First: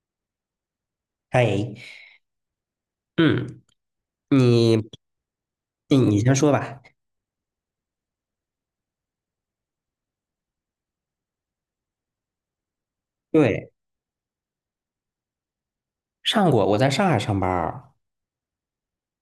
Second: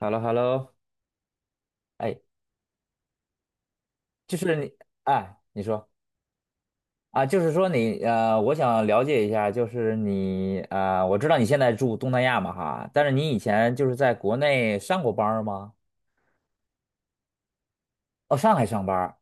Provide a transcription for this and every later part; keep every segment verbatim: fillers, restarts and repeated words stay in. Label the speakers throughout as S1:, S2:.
S1: h e l l o h e l l o
S2: 嗨，
S1: 哎，
S2: 嗯，
S1: 就是你，
S2: 你
S1: 哎，你说
S2: 你你先说吧。
S1: 啊，就是说你，呃，我想了解一下，就是你，呃，我知道你现在住东南亚嘛哈，但是你以
S2: 对，
S1: 前就是在国内上过班儿吗？
S2: 上过，我在上海上班儿。
S1: 哦，上海上班儿。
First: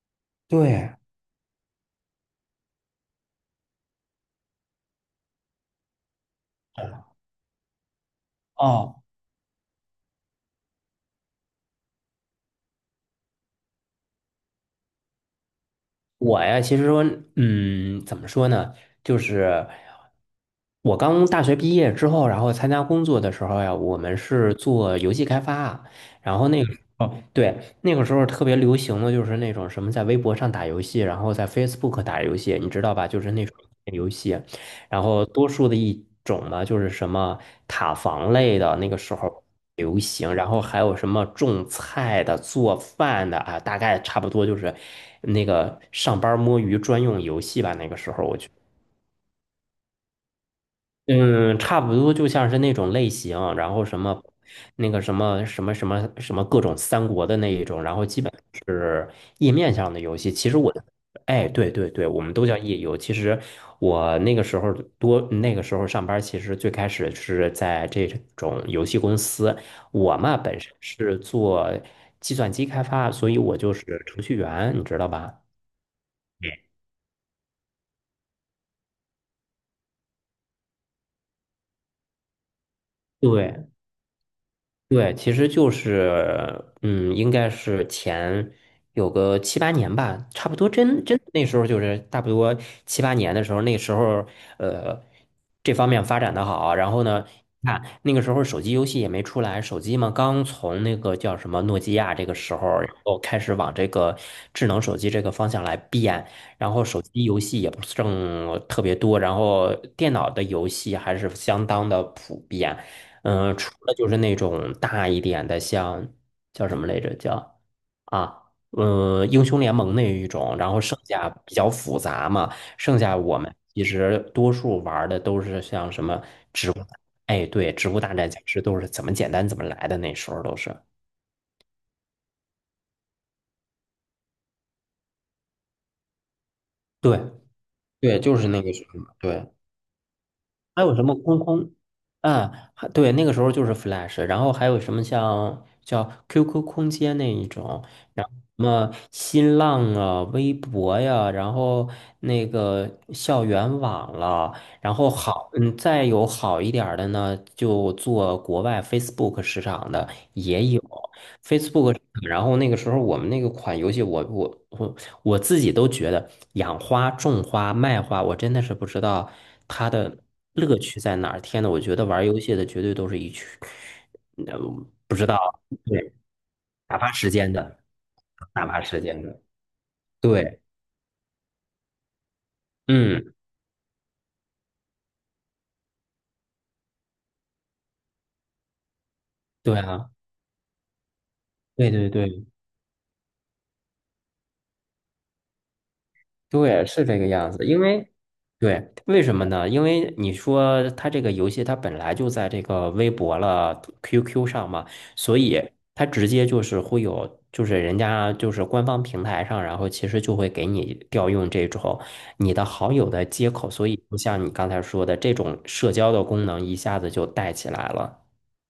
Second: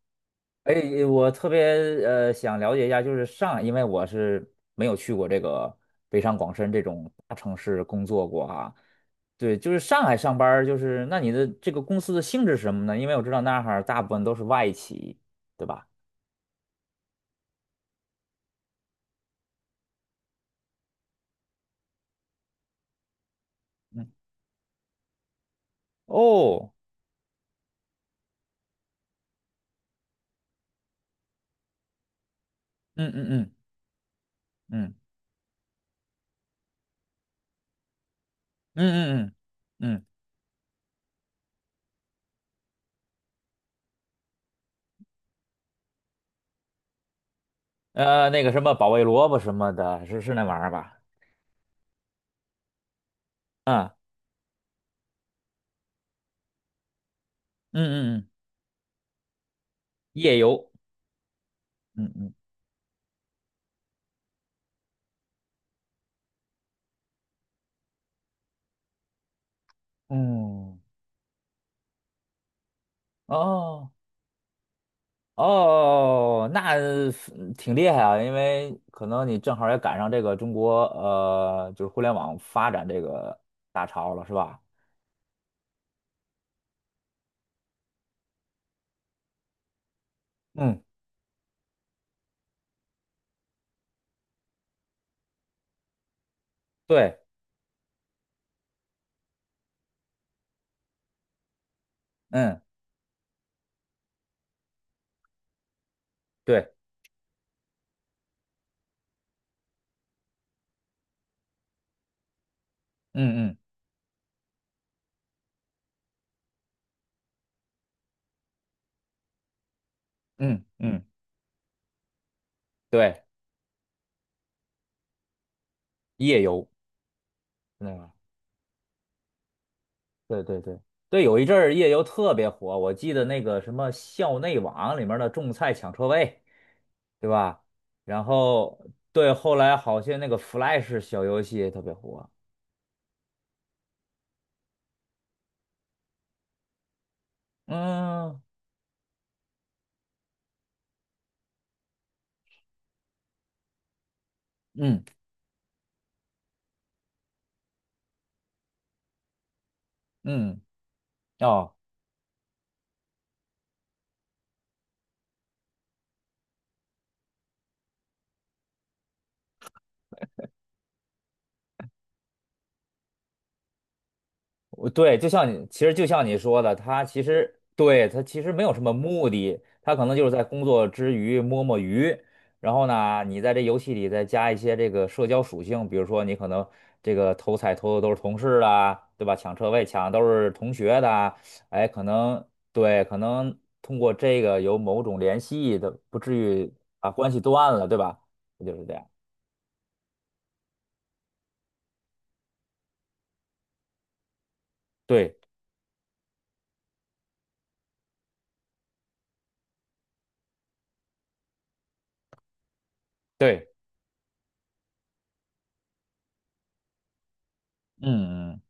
S2: 对，
S1: 哎，我特别呃想了解一下，就是上海因为我是没有去过这个北上广深这种大城市工作过哈。
S2: 哦，
S1: 对，就是上海上班儿就是那你的这个公司的性质是什么呢？因为我知道那儿哈大部分都是外企，对吧？
S2: 我呀，其实说，嗯，怎么说呢？就是我刚大学毕业之后，然后参加工作的时候呀，我
S1: 嗯。
S2: 们是做游戏开发啊，然后那
S1: 哦，
S2: 个时候，对，那个时候特别流行的就是那种什么在微博上打游戏，然后在 Facebook 打游戏，你知道吧？
S1: 嗯
S2: 就
S1: 嗯
S2: 是那
S1: 嗯
S2: 种游戏，
S1: 嗯
S2: 然后多数的一种呢，就是什么塔防类的，那个时
S1: 嗯嗯
S2: 候。
S1: 嗯，
S2: 流
S1: 嗯
S2: 行，然后还有什么种菜的、做饭的啊，大概差不多就是那个上班摸鱼专用游戏吧。那个时候
S1: 呃，
S2: 我
S1: 那
S2: 觉
S1: 个什么保卫萝卜什么的，是是那玩意儿吧？
S2: 嗯，差不多就像是那种类型，然后
S1: 啊，
S2: 什么，那个什么什么什么什么各种三国的那一种，然后
S1: 嗯嗯
S2: 基
S1: 嗯，
S2: 本是页面上的游戏。
S1: 夜
S2: 其实
S1: 游，
S2: 我的，哎，对对对，
S1: 嗯
S2: 我们
S1: 嗯
S2: 都叫页游。其实我那个时候多，那个时候上班，其实最开始是在这种游戏公司。我嘛本
S1: 嗯，
S2: 身
S1: 嗯
S2: 是做计算机开发，所以我就
S1: 哦
S2: 是程序员，你知道吧？
S1: 哦，那挺厉害啊，因为可能你正好也赶上这个中国呃，就是互联网发展这个
S2: 对，
S1: 大潮了，是吧？
S2: 对，其实就是，嗯，应该是前有个七八年吧，差不多
S1: 嗯，
S2: 真真那时候就是差不多七八年的时候，那时候呃这方面发展的好，然后
S1: 对，
S2: 呢，看那个时候手机游戏也没出来，手机嘛刚从那个叫什么诺基亚这个时
S1: 嗯
S2: 候，然后开始往这个智能手机这个方向来变，
S1: 对，
S2: 然后手机游戏也不是正特别多，然后电脑的游戏还是相当的普遍。
S1: 嗯
S2: 嗯，
S1: 嗯
S2: 除了就是那种大一点的，像叫什么来着？叫啊，嗯，英雄联盟那一种，
S1: 嗯
S2: 然后剩
S1: 嗯，
S2: 下比较复杂嘛，剩下
S1: 对，
S2: 我们其实多数玩儿的都是像什么，
S1: 夜游。
S2: 哎，对，植物大战僵尸都是怎么简单怎么来的，那时
S1: 对
S2: 候都
S1: 对
S2: 是，
S1: 对对，有一阵儿夜游特别火，我记得那个什么校内网里面的种菜抢车位，
S2: 对
S1: 对吧？
S2: 对，
S1: 然
S2: 就是那个什
S1: 后
S2: 么，
S1: 对，
S2: 对。
S1: 后来好些那个
S2: 还有
S1: Flash
S2: 什么
S1: 小
S2: 空
S1: 游戏
S2: 空
S1: 也特别火。
S2: 啊？还对，那个时候就是 Flash，然后还有什么像叫 Q Q 空间那一种，然后
S1: 嗯
S2: 什么新浪啊、微博呀，然后那个校园网了，然
S1: 嗯
S2: 后好，嗯，再有好一点儿的呢，就做国外 Facebook 市场的
S1: 嗯，
S2: 也有。
S1: 哦，
S2: Facebook，然后那个时候我们那个款游戏我，我我我自己都觉得养花、种花、卖花，我真的是不知道它的乐趣在哪儿。天呐，我觉得玩游戏的绝对都是一群，
S1: 我
S2: 嗯，不
S1: 对，
S2: 知
S1: 就
S2: 道，
S1: 像你，其实就
S2: 对，
S1: 像你说的，
S2: 打
S1: 他
S2: 发
S1: 其
S2: 时间
S1: 实
S2: 的，
S1: 对他其实没
S2: 打
S1: 有
S2: 发
S1: 什么
S2: 时间
S1: 目
S2: 的，
S1: 的，他可能就是在
S2: 对，
S1: 工作之余摸摸鱼，然后呢，
S2: 嗯，
S1: 你在这游戏里再加一些这个社交属性，比如说你可能这个偷菜偷的都是同事啊，对吧？抢车
S2: 对
S1: 位抢
S2: 啊，
S1: 的都是同学的啊，哎，
S2: 对
S1: 可
S2: 对
S1: 能
S2: 对，
S1: 对，可能通过这个有某种联系的，不至于
S2: 对，是
S1: 把
S2: 这个
S1: 关系
S2: 样子。
S1: 断
S2: 因
S1: 了，对
S2: 为，
S1: 吧？就是这
S2: 对，
S1: 样，
S2: 为什么呢？因为你说它这个游戏它本来就在这个微博了、Q Q 上嘛，
S1: 对
S2: 所以它直接就是会有，就是人家就是官方平台上，然后其实就会给你调用这种你的好友的接
S1: 对，
S2: 口，所以就像你刚才说的，这种社交的功能一下子就带起来了。
S1: 嗯嗯。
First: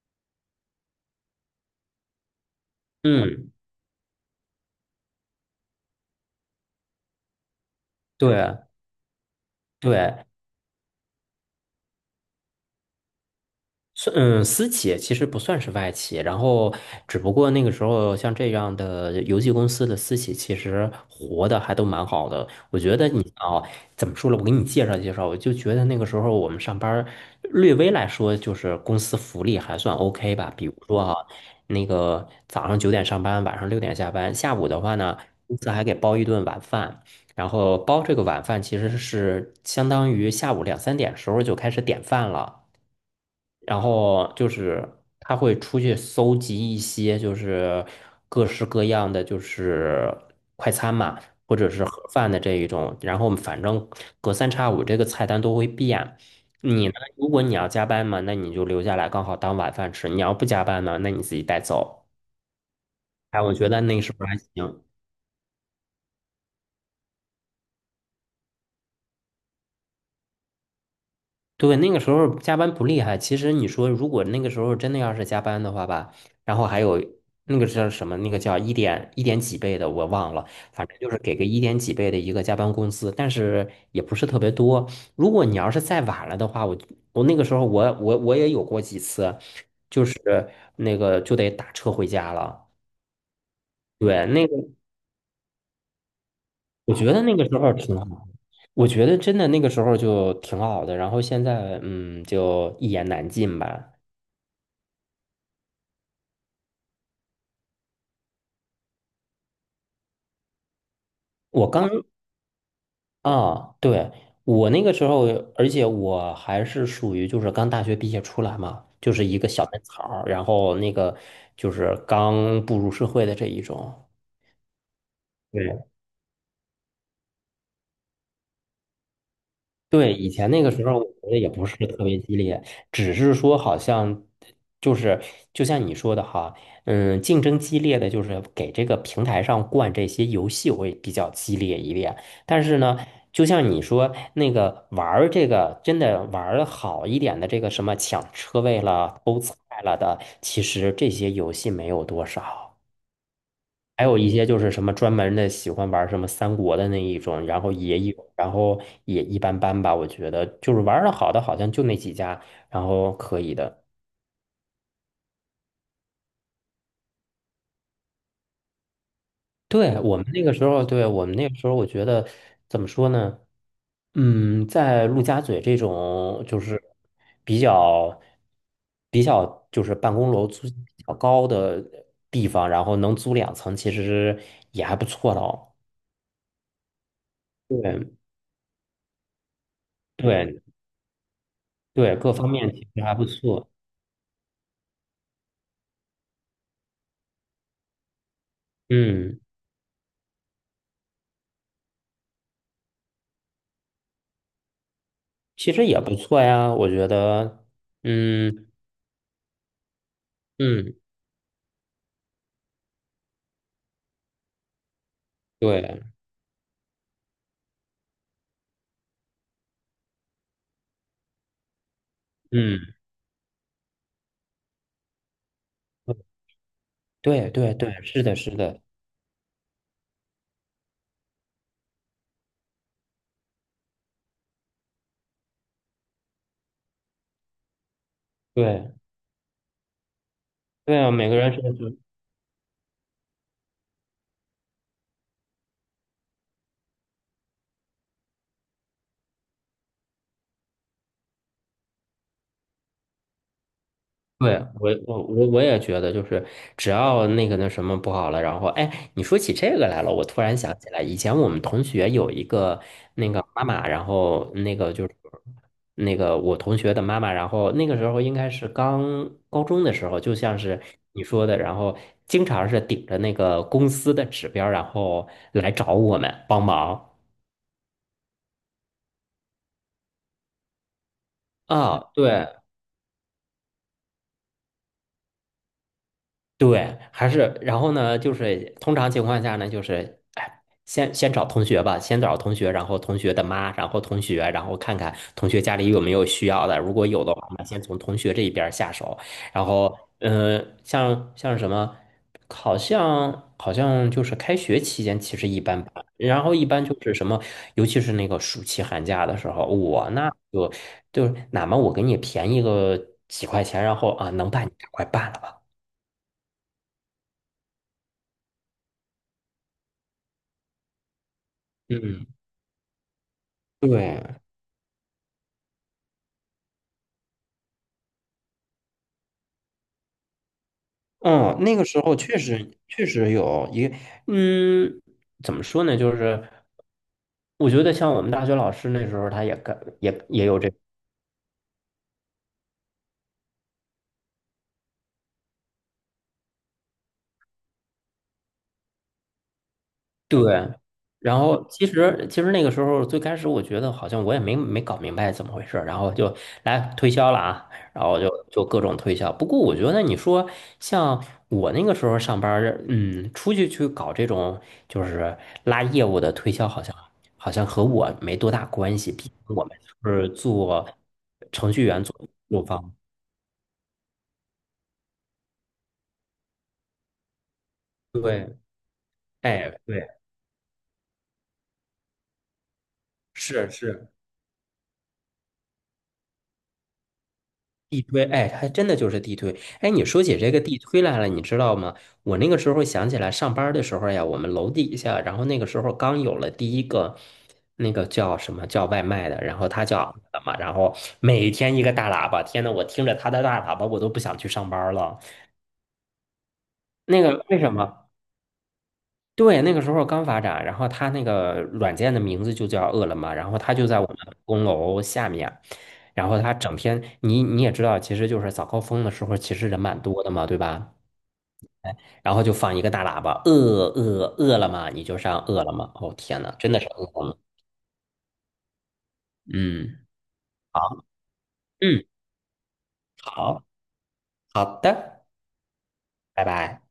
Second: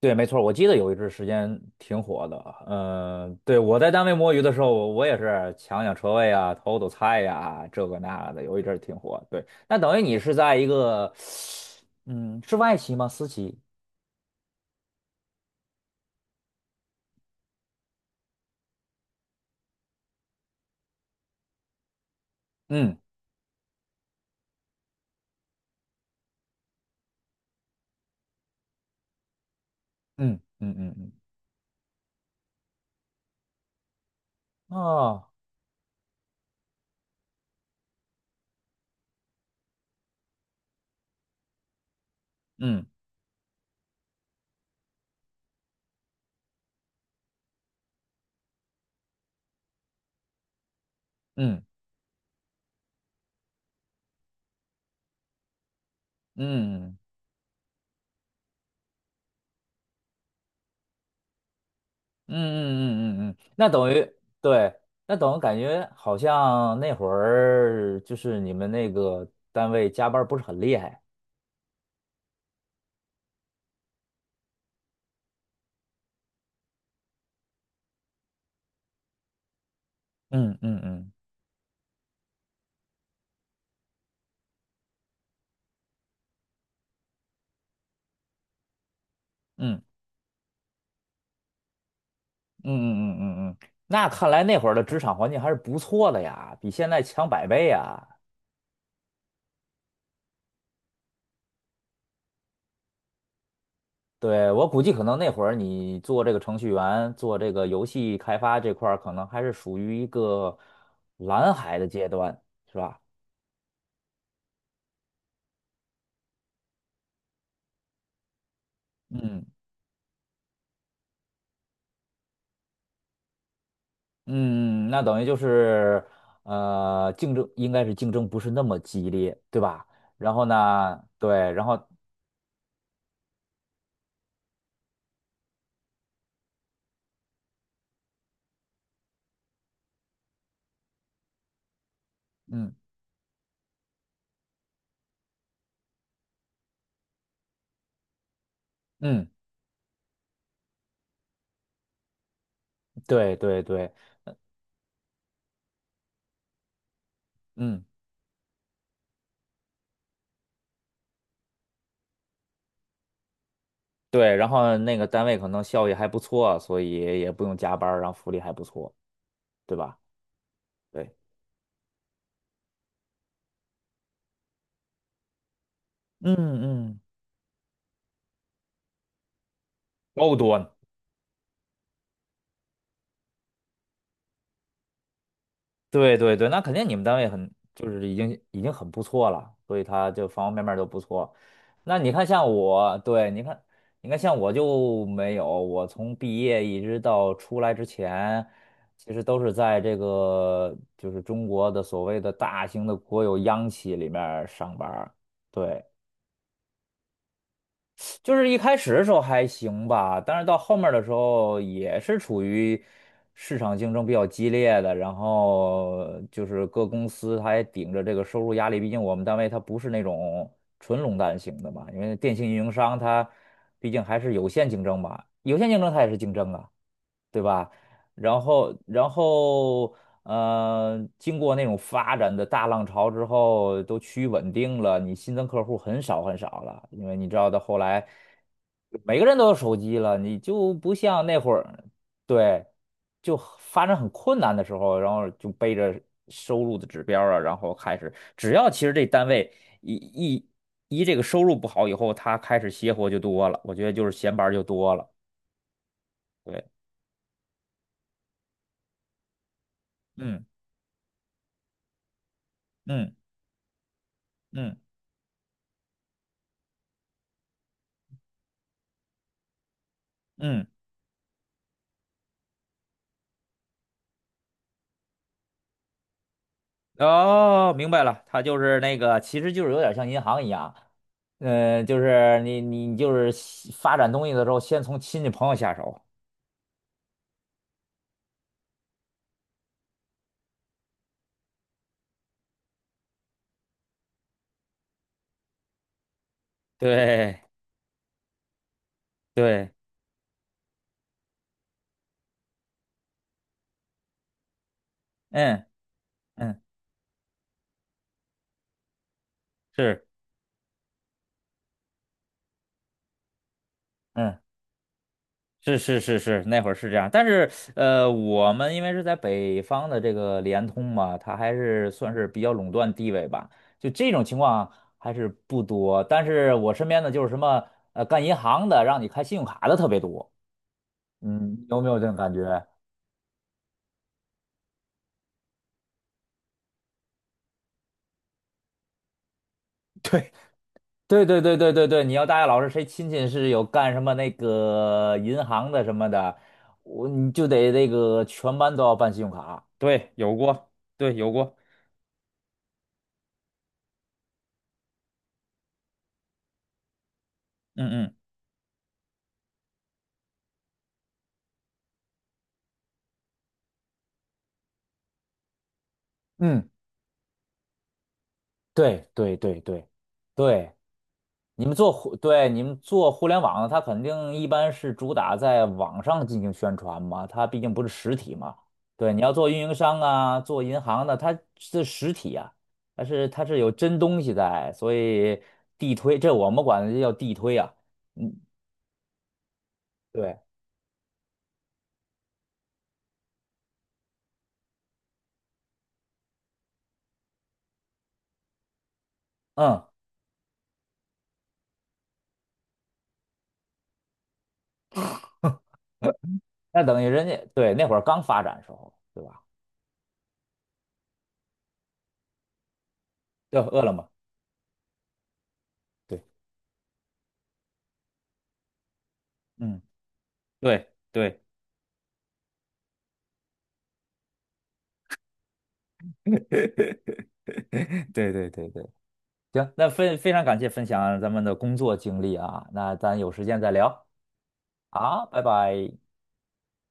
S1: 对，没错儿我记得有一阵儿时间挺火的。嗯、
S2: 嗯，
S1: 对，我在单位摸鱼的时候，我我也是抢抢车位啊，偷偷菜呀、这个那
S2: 对
S1: 的，有一阵儿挺火。对，那等于你
S2: 对，
S1: 是在一个，嗯，是外企吗？私企？
S2: 是嗯，私企其实不算是外企，然后只不过那个时候像这样的游戏公司的私企，其实活的还都蛮好的。我觉
S1: 嗯
S2: 得你啊，怎么说了？我给你介绍介绍，我就觉得那个时候我们上班儿，略微来说就是公司福利还算 OK
S1: 嗯
S2: 吧。比如
S1: 嗯
S2: 说
S1: 嗯
S2: 哈、那个早上九点上班，晚上六点下班，下午
S1: 嗯，
S2: 的话呢，
S1: 哦，
S2: 公司还给包一顿晚饭。然后包这个晚饭其实是相当于下午两三点时候就开始点饭了。
S1: 嗯
S2: 然后就是他会出去搜集一些就是各式各样的就是快餐嘛，或
S1: 嗯
S2: 者是盒饭的这一种，然后反正隔三差五这个菜单都会变。你
S1: 嗯
S2: 呢？
S1: 嗯
S2: 如果你要加班嘛，那你就留下来刚好当晚饭吃；你要不加班呢，那你自己带走。
S1: 嗯嗯嗯嗯，嗯
S2: 哎，我
S1: 那
S2: 觉得
S1: 等
S2: 那
S1: 于
S2: 是不是还
S1: 对，
S2: 行？
S1: 那等于感觉好像那会儿就是你们那个单位加班儿不是很厉害。
S2: 对，那个时候加班不厉害。其实你说，如果那个时候真的要是加班的话吧，然后还有那个叫什么，那个叫一点一点几倍的，我忘了，
S1: 嗯嗯
S2: 反正就
S1: 嗯
S2: 是给个一点几倍的一个加班工资，但是也不是特别多。如果你要是再晚了的话，我我那个时候我我我也有过几次，
S1: 嗯
S2: 就是那个就得打车回家
S1: 嗯
S2: 了。
S1: 嗯嗯嗯嗯，那
S2: 对，
S1: 看来
S2: 那个
S1: 那会儿的职场环境还是不错的呀，比现
S2: 我
S1: 在
S2: 觉得
S1: 强
S2: 那个
S1: 百
S2: 时
S1: 倍
S2: 候挺
S1: 呀。
S2: 好，我觉得真的那个时候就挺好的。然后现在嗯，就一言难尽吧。
S1: 对，我估计可能那会儿你做这个程序员，做这个游戏开发这块儿，可能还是属于一个蓝
S2: 我
S1: 海的
S2: 刚
S1: 阶段，是吧？
S2: 啊，对，我那个时候，而且我还是属于就是刚大学毕业出来嘛，就是一
S1: 嗯
S2: 个小嫩草儿，然后那个就是刚步入社会的这一种。
S1: 嗯，那等于就
S2: 对。
S1: 是呃，竞争应该是竞争不是那么激烈，对吧？
S2: 对，以
S1: 然后
S2: 前那个时候，
S1: 呢，
S2: 我觉得也
S1: 对，然
S2: 不是
S1: 后
S2: 特别激烈，只是说好像就是就像你说的哈，嗯，竞争激烈的就是给这个平台上灌这些游戏会比较激烈一点。但
S1: 嗯
S2: 是呢，就像你说那个玩儿这个真的玩儿的好一点的这个什么抢车位了、
S1: 嗯，
S2: 偷菜了的，其实这些游戏没有多少。
S1: 对对对，
S2: 还有一些就是什么专门的喜欢玩什么三国的那一种，然后
S1: 嗯。
S2: 也有，然后也一般般吧。我觉得就是玩的好的好像就那几家，然后可以的。
S1: 对，然后那个单位可能效益还不错，所以也不用加班儿然后福利还不错，对
S2: 对，
S1: 吧？
S2: 我们那个时候，对，
S1: 对，
S2: 我们那个时候，我觉得怎么说呢？嗯，在陆家嘴这
S1: 嗯
S2: 种就是
S1: 嗯，
S2: 比较比较就是办公
S1: 高
S2: 楼租
S1: 端，
S2: 金比较高的地方，然后能租两层，其实也还不错的哦。
S1: 对对对，那肯定你们单位很就是已
S2: 对
S1: 经已经很不错了，所以他就方方
S2: 对
S1: 面面都不错。那你
S2: 对，
S1: 看
S2: 各
S1: 像
S2: 方面其
S1: 我，
S2: 实还不
S1: 对，你看
S2: 错。
S1: 你看像我就没有，我从毕业一直到出来之前，其实
S2: 嗯。
S1: 都是在这个就是中国的所谓的大型的国有央企里面儿上班儿
S2: 其
S1: 对。
S2: 实也不错呀，我觉得，
S1: 就是一
S2: 嗯
S1: 开始的时候还行吧，但是到后面
S2: 嗯，
S1: 的时候也是处于市场竞争比较激烈的，然
S2: 对，
S1: 后就是各公司它也顶着这个收入压力，毕竟我们单位它不是那种纯垄断型的嘛，因为电信运营
S2: 嗯，
S1: 商它毕竟还是有限竞争吧，有限竞争它也是竞争啊。对
S2: 对
S1: 吧？
S2: 对对，是的，
S1: 然
S2: 是
S1: 后，
S2: 的，
S1: 然后，呃，经过那种发展的大浪潮之后，都趋于稳定了，你新增客户很少很少了，因为你知道到后来，
S2: 对
S1: 每个人都有手机了，你就不
S2: 对啊，
S1: 像
S2: 每个
S1: 那
S2: 人
S1: 会儿，
S2: 是。
S1: 对，就发展很困难的时候，然后就背着收入的指标啊，然后开始，只要其实这单位一一一这个收入不好以后，他开始邪活就多了，我觉得就是闲班儿
S2: 对，
S1: 就
S2: 我
S1: 多了，
S2: 我我我也觉得，就是
S1: 对，
S2: 只要那个那什么不好了，然后哎，你说起这个来了，我突
S1: 嗯
S2: 然想起来，以前我们同学有一个
S1: 嗯
S2: 那个妈妈，然后那
S1: 嗯。
S2: 个就是那个我同学的妈妈，然后那个时候应该是刚高中的时候，就像
S1: 嗯，
S2: 是你说的，然后经常是顶着那个公司的指标，然后来找我们帮忙。
S1: 哦，明白了，他就是那个，其实就是有点像银行一样，嗯，就
S2: 啊，
S1: 是
S2: 对，
S1: 你你就是西发展东西的时候，先从亲戚朋友下手。
S2: 对，还是然后呢，就是通常情况下呢，就是哎，先先找同学吧，先找同学，然后同学的妈，然后同学，然后看看同学家里有没有需要的，如果有的
S1: 对
S2: 话，那先从同学这一边儿下手，然
S1: 对，
S2: 后嗯、呃像像什么，好像好像就是开学期间其实一
S1: 嗯
S2: 般般，然后
S1: 嗯，
S2: 一般就是什么，尤其是那个暑期寒假的时候，
S1: 是
S2: 我那就就哪怕我给你便宜个几块钱，然后啊，
S1: 嗯
S2: 能办你赶快办了吧，
S1: 是是是是，那会儿是这样，但是呃，我们因为是在北方的这个联通嘛，它还是算是
S2: 嗯。
S1: 比较垄断地位吧，就这种
S2: 对，
S1: 情况还是不多。但是我身边的就是什么呃干银行的，让你开信用卡的特别多，
S2: 嗯，
S1: 嗯，
S2: 那
S1: 有
S2: 个
S1: 没有
S2: 时
S1: 这种
S2: 候
S1: 感
S2: 确
S1: 觉？
S2: 实确实有一个，嗯，怎么说呢？就是我觉得像我们大学老师那时候，他也干 也也有这。
S1: 对对对对对对对，你要大学老师谁亲戚是有干什么那个银行的什么的，我你就得那个全班都要办信用卡。对，有
S2: 对，
S1: 过，对，有
S2: 然
S1: 过，
S2: 后其实其实那个时候最开始我觉得好像我也没没搞明白怎么回事儿然后就来推销了啊，然
S1: 嗯嗯。
S2: 后就就各种推销。不过我觉得你说像我那个时候上班儿嗯，出去去搞这种就是拉业务的推
S1: 嗯，
S2: 销，好像好像和我没多大关
S1: 对
S2: 系，毕竟
S1: 对对
S2: 我们
S1: 对
S2: 是
S1: 对。
S2: 做
S1: 你
S2: 程
S1: 们
S2: 序
S1: 做
S2: 员做
S1: 互，对，你
S2: 做
S1: 们
S2: 方。
S1: 做互联网的它肯定一般是主打在网上进行宣传嘛，它毕竟不是实体嘛。
S2: 对，
S1: 对，你要做运营
S2: 哎，
S1: 商
S2: 对，
S1: 啊，做银行的，它是实体啊，它是它是
S2: 是
S1: 有真
S2: 是。
S1: 东西在，所以地推，这我们管这叫地推啊。
S2: 地推，
S1: 嗯，
S2: 哎，还真的就是地推。哎，你说起
S1: 对，
S2: 这个地推来了，你知道吗？我那个时候想起来，上班儿的时候呀，我们楼底下，然后那个时候刚有了第一个那个叫什么叫外卖的，然后
S1: 嗯，
S2: 他叫什么，然后每天一个大喇叭，天呐，我听着他的大喇叭，我都不想去上班儿了。
S1: 那等于
S2: 那
S1: 人家
S2: 个为什
S1: 对那会儿
S2: 么？
S1: 刚发展时候，对吧？
S2: 对，那个时候刚发展，然后它那个软件的名字就叫饿了么，然后
S1: 叫
S2: 它
S1: 饿
S2: 就
S1: 了
S2: 在我
S1: 么，
S2: 们的公楼下面，
S1: 对，
S2: 然后它整天，你你也知道，其实就是早高峰的时候，其实
S1: 嗯，
S2: 人蛮多的嘛，对
S1: 对
S2: 吧？
S1: 对
S2: 哎，然后就放一个大喇叭，饿饿饿了么，你就上饿了么。哦，天呐，真的是饿了 么
S1: 对对对对行，那
S2: 嗯，
S1: 非非常感谢分
S2: 好，
S1: 享咱们的工作
S2: 嗯，
S1: 经历啊，那咱有时间
S2: 好，
S1: 再聊
S2: 好的，
S1: 啊，拜拜。
S2: 拜拜。